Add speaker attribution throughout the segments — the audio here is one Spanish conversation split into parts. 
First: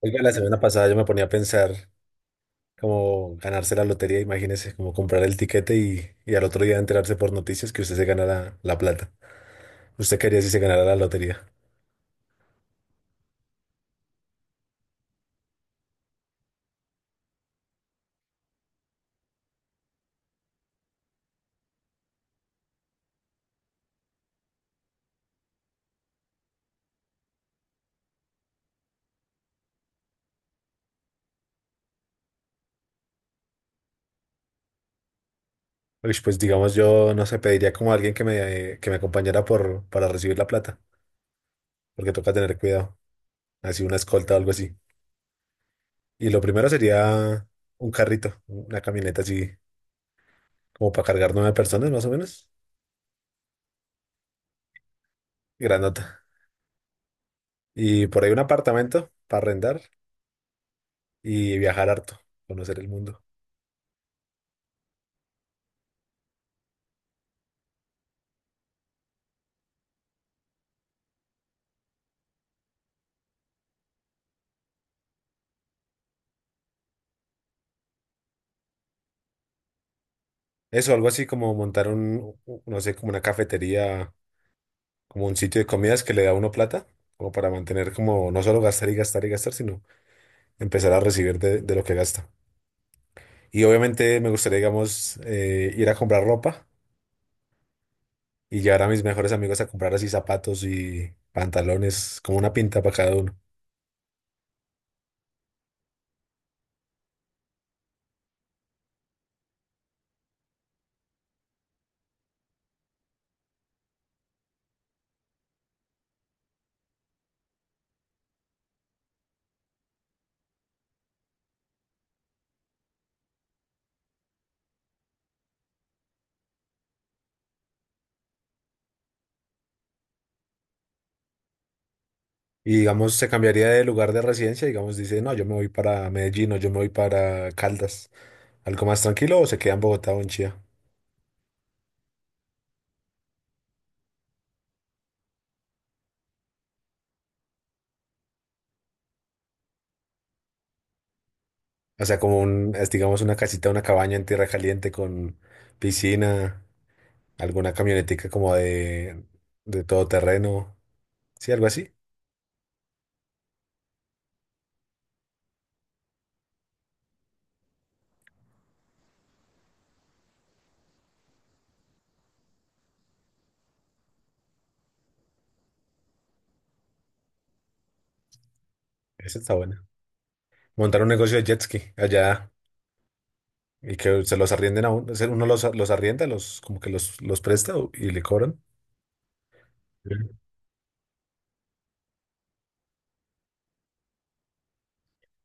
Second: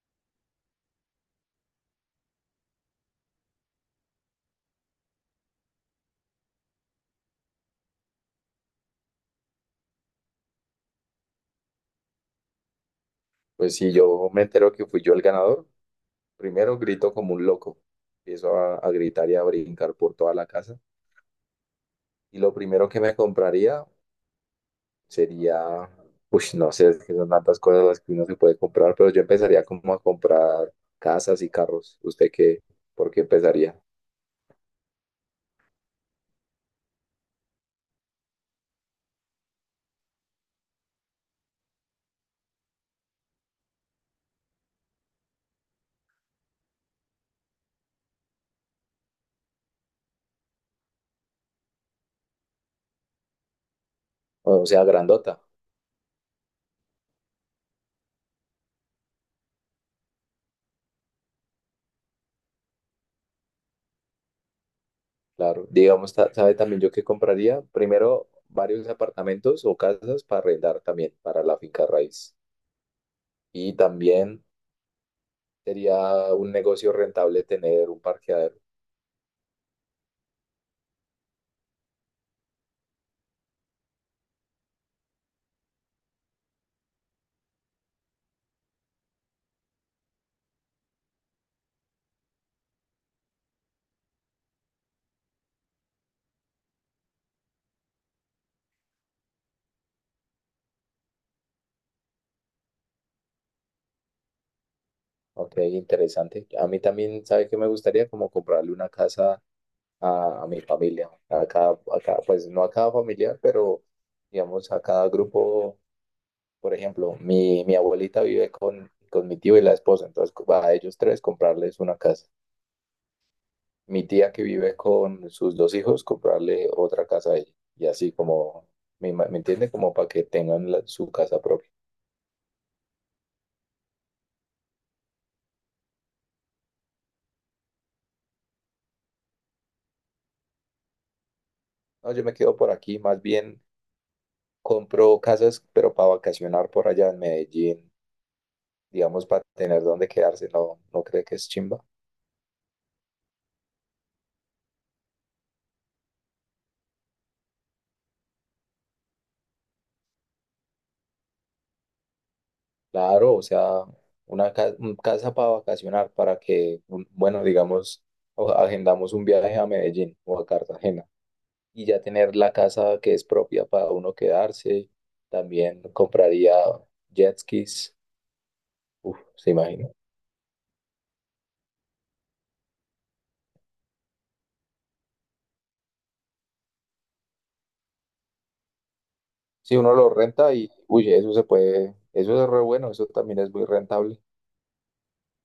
Speaker 1: Oiga, la semana pasada yo me ponía a pensar como ganarse la lotería, imagínese, como comprar el tiquete y al otro día enterarse por noticias que usted se gana la plata. ¿Usted quería si se ganara la lotería?
Speaker 2: Pues si yo me entero que fui yo el ganador, primero grito como un loco. Empiezo a gritar y a brincar por toda la casa. Y lo primero que me compraría sería, no sé, es que son tantas cosas las que uno se puede comprar, pero yo empezaría como a comprar casas y carros. ¿Usted qué? ¿Por qué empezaría?
Speaker 1: Uy, pues digamos yo, no sé, pediría como a alguien que me acompañara para recibir la plata, porque toca tener cuidado, así una escolta o algo así. Y lo primero sería un carrito, una camioneta así, como para cargar nueve personas más o menos,
Speaker 2: O sea, grandota,
Speaker 1: grandota. Y por ahí un apartamento para arrendar y viajar harto, conocer el mundo.
Speaker 2: claro. Digamos, ¿sabe también yo qué compraría? Primero, varios apartamentos o casas para arrendar también, para la finca raíz. Y también... Sería un negocio rentable tener un parqueadero.
Speaker 1: Eso, algo así como montar un, no sé, como una cafetería, como un sitio de comidas que le da a uno plata, como para mantener como no solo gastar y gastar y gastar, sino empezar a recibir de lo que gasta. Y obviamente me gustaría, digamos, ir a comprar ropa y llevar a mis mejores amigos a comprar así zapatos y pantalones, como una pinta para cada uno.
Speaker 2: Ok, interesante. A mí también, ¿sabe qué me gustaría? Como comprarle una casa a mi familia. A cada, pues no a cada familia, pero digamos a cada grupo. Por ejemplo, mi abuelita vive con mi tío y la esposa. Entonces, a ellos tres comprarles una casa. Mi tía que vive con sus dos hijos, comprarle otra casa a ella. Y así como, ¿me entiende? Como para que tengan su casa propia.
Speaker 1: Y digamos, se cambiaría de lugar de residencia, digamos, dice, no, yo me voy para Medellín o yo me voy para Caldas, algo más tranquilo, o se queda en Bogotá o en Chía.
Speaker 2: No, yo me quedo por aquí, más bien. Compró casas, pero para vacacionar por allá en Medellín, digamos, para tener dónde quedarse, ¿no, no cree que es chimba?
Speaker 1: O sea, como un, es, digamos, una casita, una cabaña en tierra caliente con piscina, alguna camionetica como de todoterreno. Sí, algo así.
Speaker 2: Claro, o sea, un casa para vacacionar, bueno, digamos, agendamos un viaje a Medellín o a Cartagena y ya tener la casa que es propia para uno quedarse. También compraría jet skis, uf,
Speaker 1: Eso
Speaker 2: se
Speaker 1: está bueno.
Speaker 2: imagina.
Speaker 1: Montar un negocio de jet ski allá y que se los arrienden a uno. O sea, uno los arrienda, los, como que los presta y le cobran.
Speaker 2: Si uno lo
Speaker 1: Sí.
Speaker 2: renta y, uy, eso se puede, eso es re bueno, eso también es muy rentable.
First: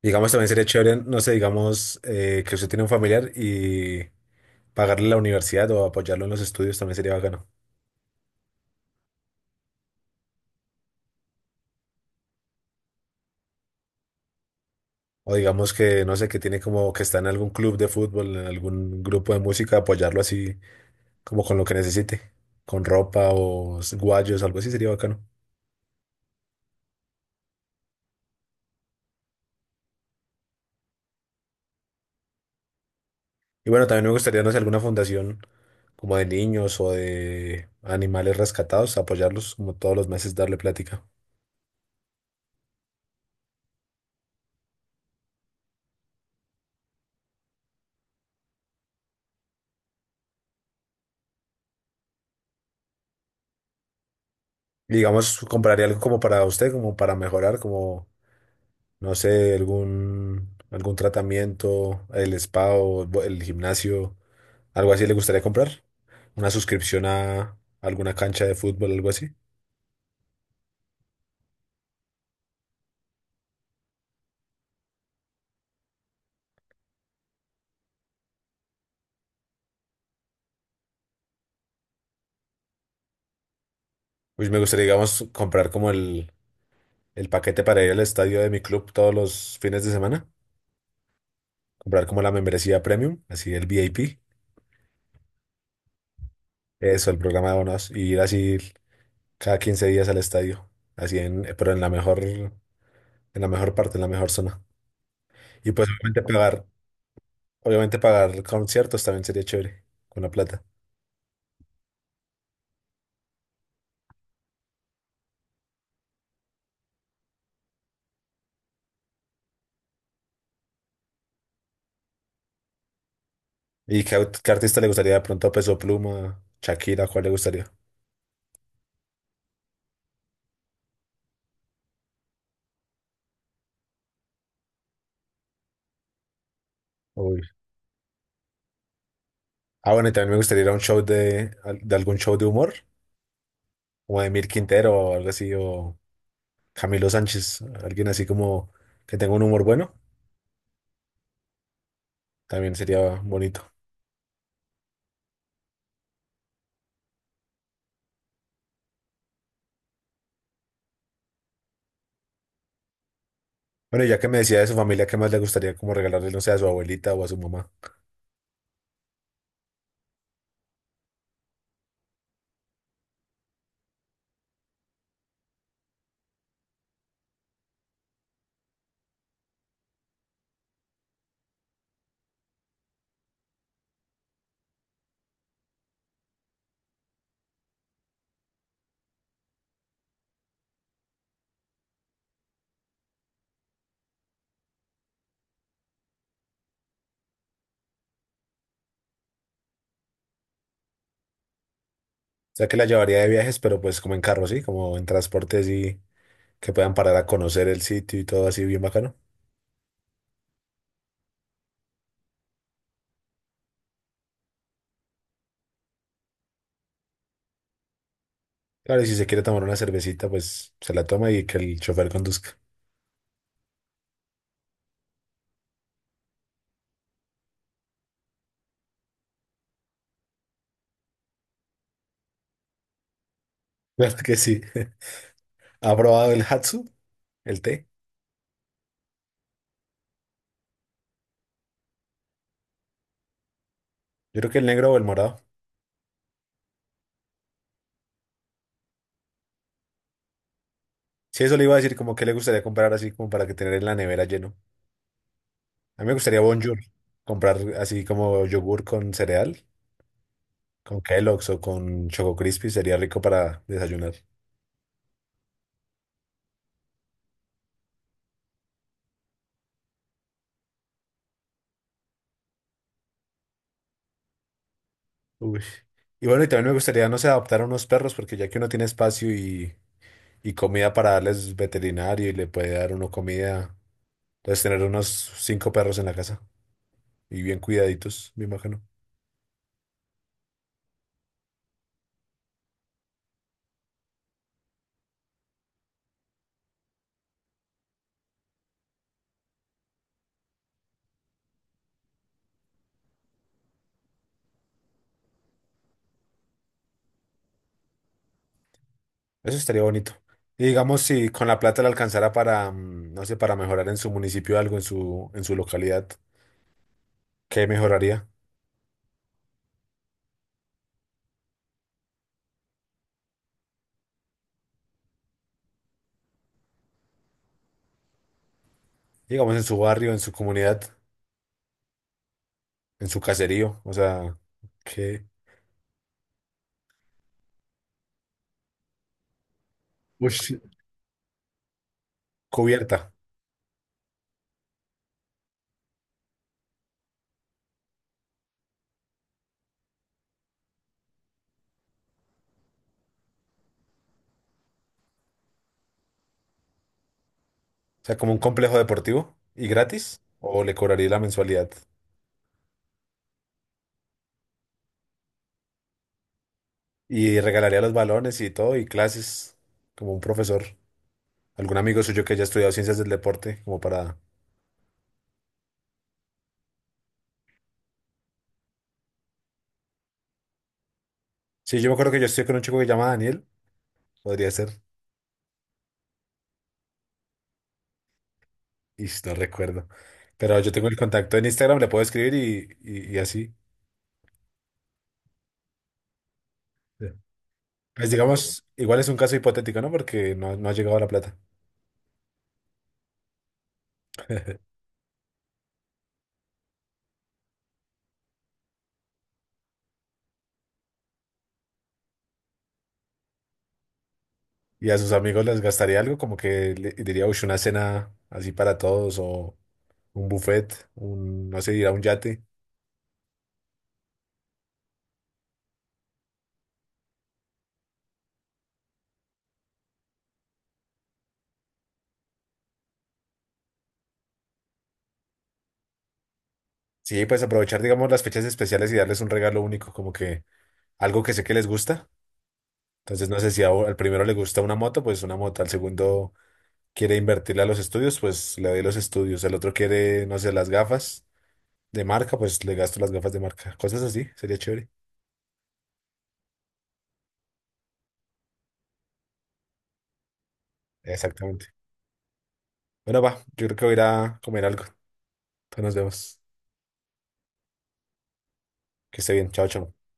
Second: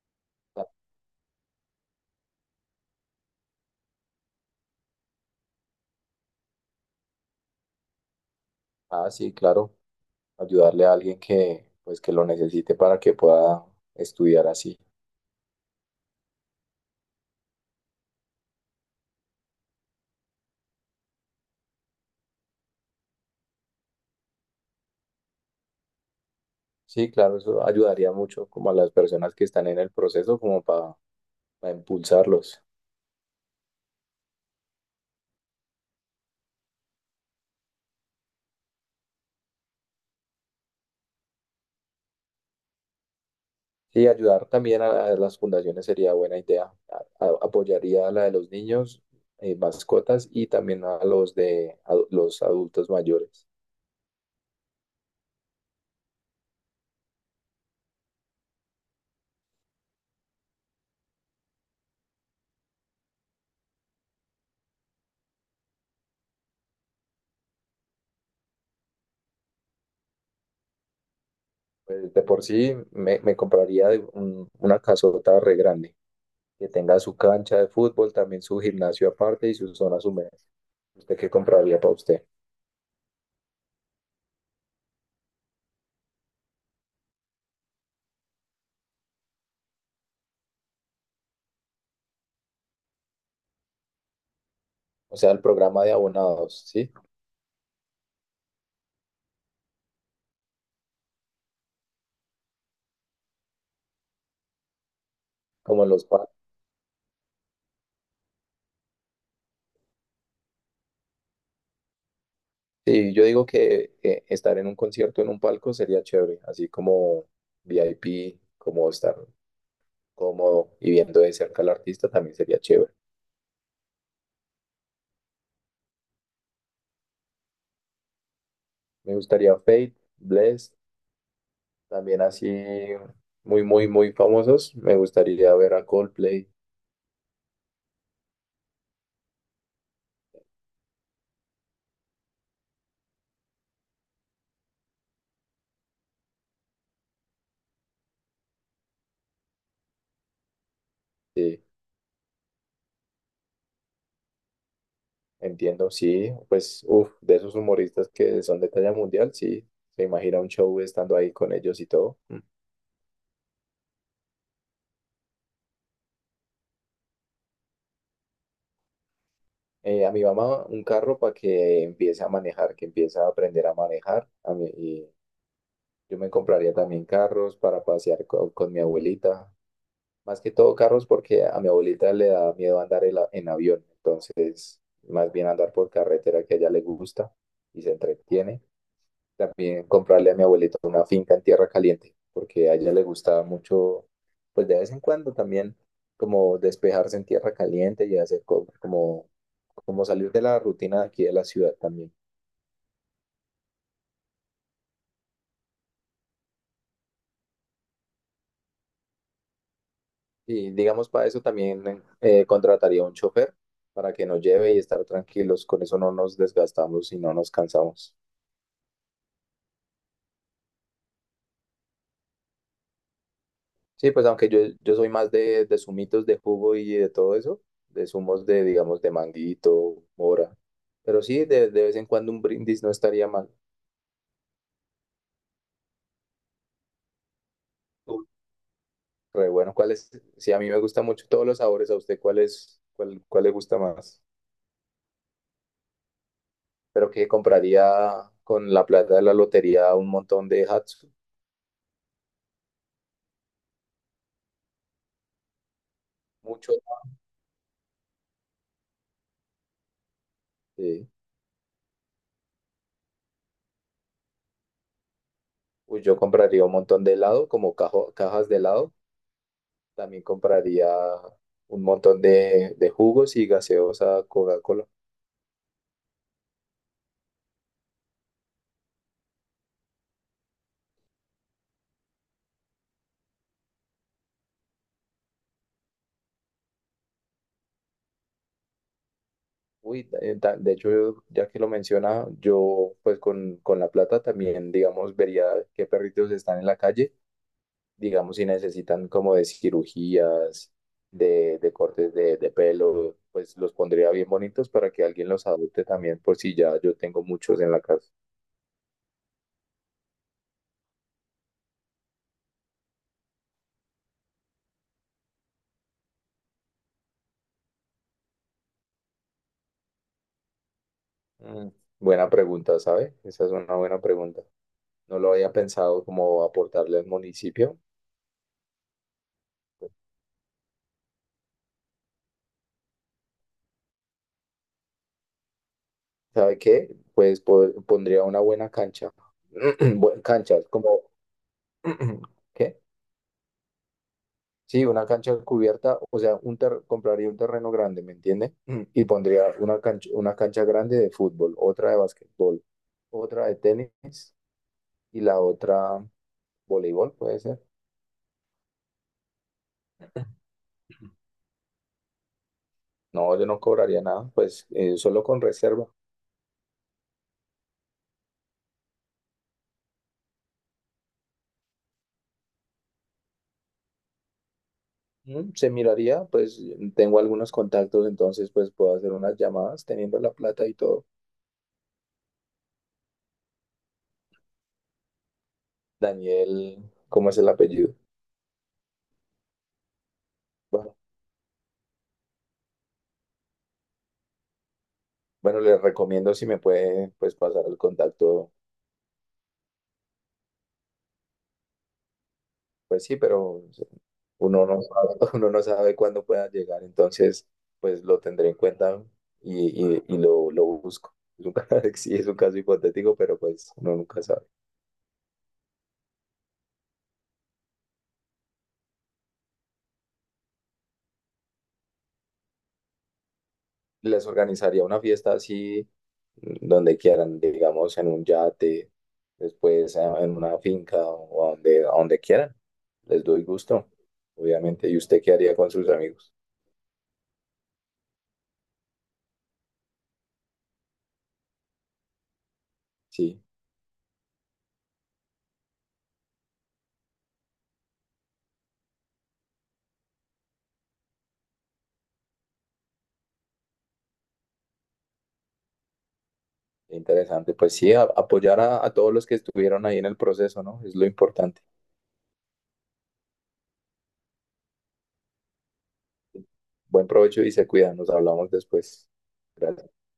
Speaker 1: Digamos, también sería chévere, no sé, digamos, que usted tiene un familiar y pagarle la universidad o apoyarlo en los estudios también sería bacano.
Speaker 2: Ah, sí, claro. Ayudarle a alguien que, pues, que lo necesite para que pueda estudiar así.
Speaker 1: O digamos que, no sé, que tiene como que está en algún club de fútbol, en algún grupo de música, apoyarlo así, como con lo que necesite, con ropa o guayos, algo así sería bacano.
Speaker 2: Sí, claro, eso ayudaría mucho como a las personas que están en el proceso, como para impulsarlos.
Speaker 1: Y bueno, también me gustaría, no sé, alguna fundación como de niños o de animales rescatados, apoyarlos como todos los meses, darle plática.
Speaker 2: Sí, ayudar también a las fundaciones sería buena idea. Apoyaría a la de los niños, mascotas y también a los de a los adultos mayores.
Speaker 1: Y digamos, compraría algo como para usted, como para mejorar, como, no sé, algún tratamiento, el spa o el el gimnasio. ¿Algo así le gustaría comprar? ¿Una suscripción a alguna cancha de fútbol, algo así?
Speaker 2: Pues, de por sí me compraría de una casota re grande. Que tenga su cancha de fútbol, también su gimnasio aparte y sus zonas húmedas. ¿Usted qué compraría para usted?
Speaker 1: Pues me gustaría, digamos, comprar como el paquete para ir al estadio de mi club todos los fines de semana. Comprar como la membresía premium, así el VIP.
Speaker 2: O sea, el programa de abonados, ¿sí?
Speaker 1: Eso, el programa de abonados. Y ir así cada 15 días al estadio. Así en, pero en la mejor parte, en la mejor zona. Y
Speaker 2: Como
Speaker 1: pues
Speaker 2: los palcos.
Speaker 1: obviamente pagar conciertos también sería chévere, con la plata.
Speaker 2: Sí, yo digo que estar en un concierto en un palco sería chévere, así como VIP, como estar cómodo y viendo de cerca al artista también sería chévere.
Speaker 1: ¿Y qué artista le gustaría de pronto? ¿Peso Pluma, Shakira, cuál le gustaría?
Speaker 2: Me gustaría Fate, Bless, también así muy, muy, muy famosos. Me gustaría ver a Coldplay.
Speaker 1: Uy. Ah, bueno, y también me gustaría ir a un show de algún show de humor, como de Emil Quintero o algo así, o Camilo Sánchez, alguien así como que tenga un humor bueno,
Speaker 2: Sí.
Speaker 1: también sería bonito.
Speaker 2: Entiendo, sí, pues, uff, de esos humoristas que son de talla mundial, sí, se imagina un show estando ahí con ellos y todo. Mm.
Speaker 1: Bueno, y ya que me decía de su familia, ¿qué más le gustaría como regalarle, no sé, a su abuelita o a su mamá?
Speaker 2: A mi mamá un carro para que empiece a manejar, que empiece a aprender a manejar. A mí, y yo me compraría también carros para pasear con, mi abuelita. Más que todo carros porque a mi abuelita le da miedo andar en, en avión, entonces más bien andar por carretera que a ella le gusta y se entretiene. También comprarle a mi abuelita una finca en Tierra Caliente, porque a ella le gustaba mucho, pues de vez en cuando también, como despejarse en Tierra Caliente y hacer como, como salir de la rutina de aquí de la ciudad también.
Speaker 1: O sea, que la llevaría de viajes, pero pues como en carro, ¿sí? Como en transportes y que puedan parar a conocer el sitio y todo así bien bacano.
Speaker 2: Y digamos, para eso también contrataría un chofer para que nos lleve y estar tranquilos. Con eso no nos desgastamos y no nos cansamos.
Speaker 1: Claro, y si se quiere tomar una cervecita, pues se la toma y que el chofer conduzca.
Speaker 2: Sí, pues aunque yo soy más de zumitos de jugo y de todo eso, de zumos de, digamos, de manguito, mora. Pero sí, de vez en cuando un brindis no estaría mal.
Speaker 1: Claro que sí. ¿Ha probado el Hatsu, el té?
Speaker 2: Uy, re bueno, ¿cuál es? Sí, a mí me gusta mucho todos los sabores. ¿A usted cuál es, cuál le gusta más?
Speaker 1: Yo creo que el negro o el morado.
Speaker 2: Pero que compraría con la plata de la lotería un montón de Hatsu,
Speaker 1: Sí, eso le iba a decir, como que le gustaría comprar así como para que tener en la nevera lleno. A mí me gustaría
Speaker 2: mucho.
Speaker 1: Bonjour, comprar así como yogur con cereal, con
Speaker 2: Sí.
Speaker 1: Kellogg's o con Choco Crispy, sería rico para desayunar.
Speaker 2: Uy, yo compraría un montón de helado, como cajas de helado. También compraría un montón de jugos y gaseosa Coca-Cola.
Speaker 1: Uy. Y bueno, y también me gustaría, no sé, adoptar a unos perros, porque ya que uno tiene espacio y comida para darles veterinario y le puede dar uno comida, entonces tener unos cinco perros en la casa y bien cuidaditos, me imagino.
Speaker 2: Uy, de hecho, ya que lo menciona, yo pues con la plata también, digamos, vería qué perritos están en la calle, digamos, si necesitan como de cirugías, de cortes de pelo, pues los pondría bien bonitos para que alguien los adopte también, por si ya yo tengo muchos en la casa.
Speaker 1: Eso estaría bonito. Y digamos, si con la plata le alcanzara para, no sé, para mejorar en su municipio algo, en su localidad, ¿qué mejoraría?
Speaker 2: Mm, buena pregunta, ¿sabe? Esa es una buena pregunta. No lo había pensado como aportarle al municipio.
Speaker 1: Digamos, en su barrio, en su comunidad, en su caserío, o sea, ¿qué?
Speaker 2: ¿Sabe qué? Pues pondría una buena cancha.
Speaker 1: ¿Pues
Speaker 2: Canchas, como ¿Qué?
Speaker 1: cubierta?
Speaker 2: Sí, una cancha cubierta, o sea, compraría un terreno grande, ¿me entiende? Mm, y pondría una cancha grande de fútbol, otra de basquetbol, otra de tenis y la otra voleibol, puede ser.
Speaker 1: O sea, como un complejo deportivo y gratis, o le cobraría la mensualidad
Speaker 2: No, yo no cobraría nada, pues solo con reserva.
Speaker 1: y regalaría los balones y todo, y clases, como un profesor, algún amigo suyo que haya estudiado ciencias del deporte, como para...
Speaker 2: Mm, se miraría, pues tengo algunos contactos, entonces pues puedo hacer unas llamadas teniendo la plata y todo.
Speaker 1: Sí, yo me acuerdo que yo estoy con un chico que se llama Daniel, podría ser.
Speaker 2: Daniel, ¿cómo es el apellido?
Speaker 1: Y no recuerdo. Pero yo tengo
Speaker 2: Bueno,
Speaker 1: el contacto en Instagram, le puedo escribir y así.
Speaker 2: bueno, les recomiendo si me
Speaker 1: Sí.
Speaker 2: puede pues pasar el
Speaker 1: Pues
Speaker 2: contacto,
Speaker 1: digamos, igual es un caso hipotético, ¿no? Porque no, no ha llegado la plata.
Speaker 2: pues sí, pero uno no sabe, uno no sabe cuándo pueda llegar, entonces pues lo tendré en cuenta y, y lo busco. Es un, sí, es un caso hipotético, pero pues uno nunca sabe.
Speaker 1: Y a sus amigos les gastaría algo, como que le diría, uy, una cena así para todos o un buffet, no sé, ir a un yate.
Speaker 2: Les organizaría una fiesta así mm, donde quieran, digamos en un yate, después en una finca o a donde quieran. Les doy gusto, obviamente. ¿Y usted qué haría con sus amigos?
Speaker 1: Sí, pues aprovechar, digamos, las fechas especiales y darles un regalo único, como que algo que sé que les gusta. Entonces, no
Speaker 2: Sí,
Speaker 1: sé si al primero le gusta una moto, pues una moto, al segundo quiere invertirle a los estudios, pues le doy los estudios. El otro quiere, no sé, las gafas de marca, pues le gasto las gafas de marca. Cosas así, sería chévere.
Speaker 2: interesante. Pues sí, apoyar a todos los que estuvieron ahí en el proceso, ¿no? Es lo importante.
Speaker 1: Exactamente. Bueno, va, yo creo que voy a ir a comer algo. Entonces nos vemos.
Speaker 2: Buen provecho y se cuidan. Nos hablamos después.
Speaker 1: Que esté bien. Chao,
Speaker 2: Gracias.
Speaker 1: chao.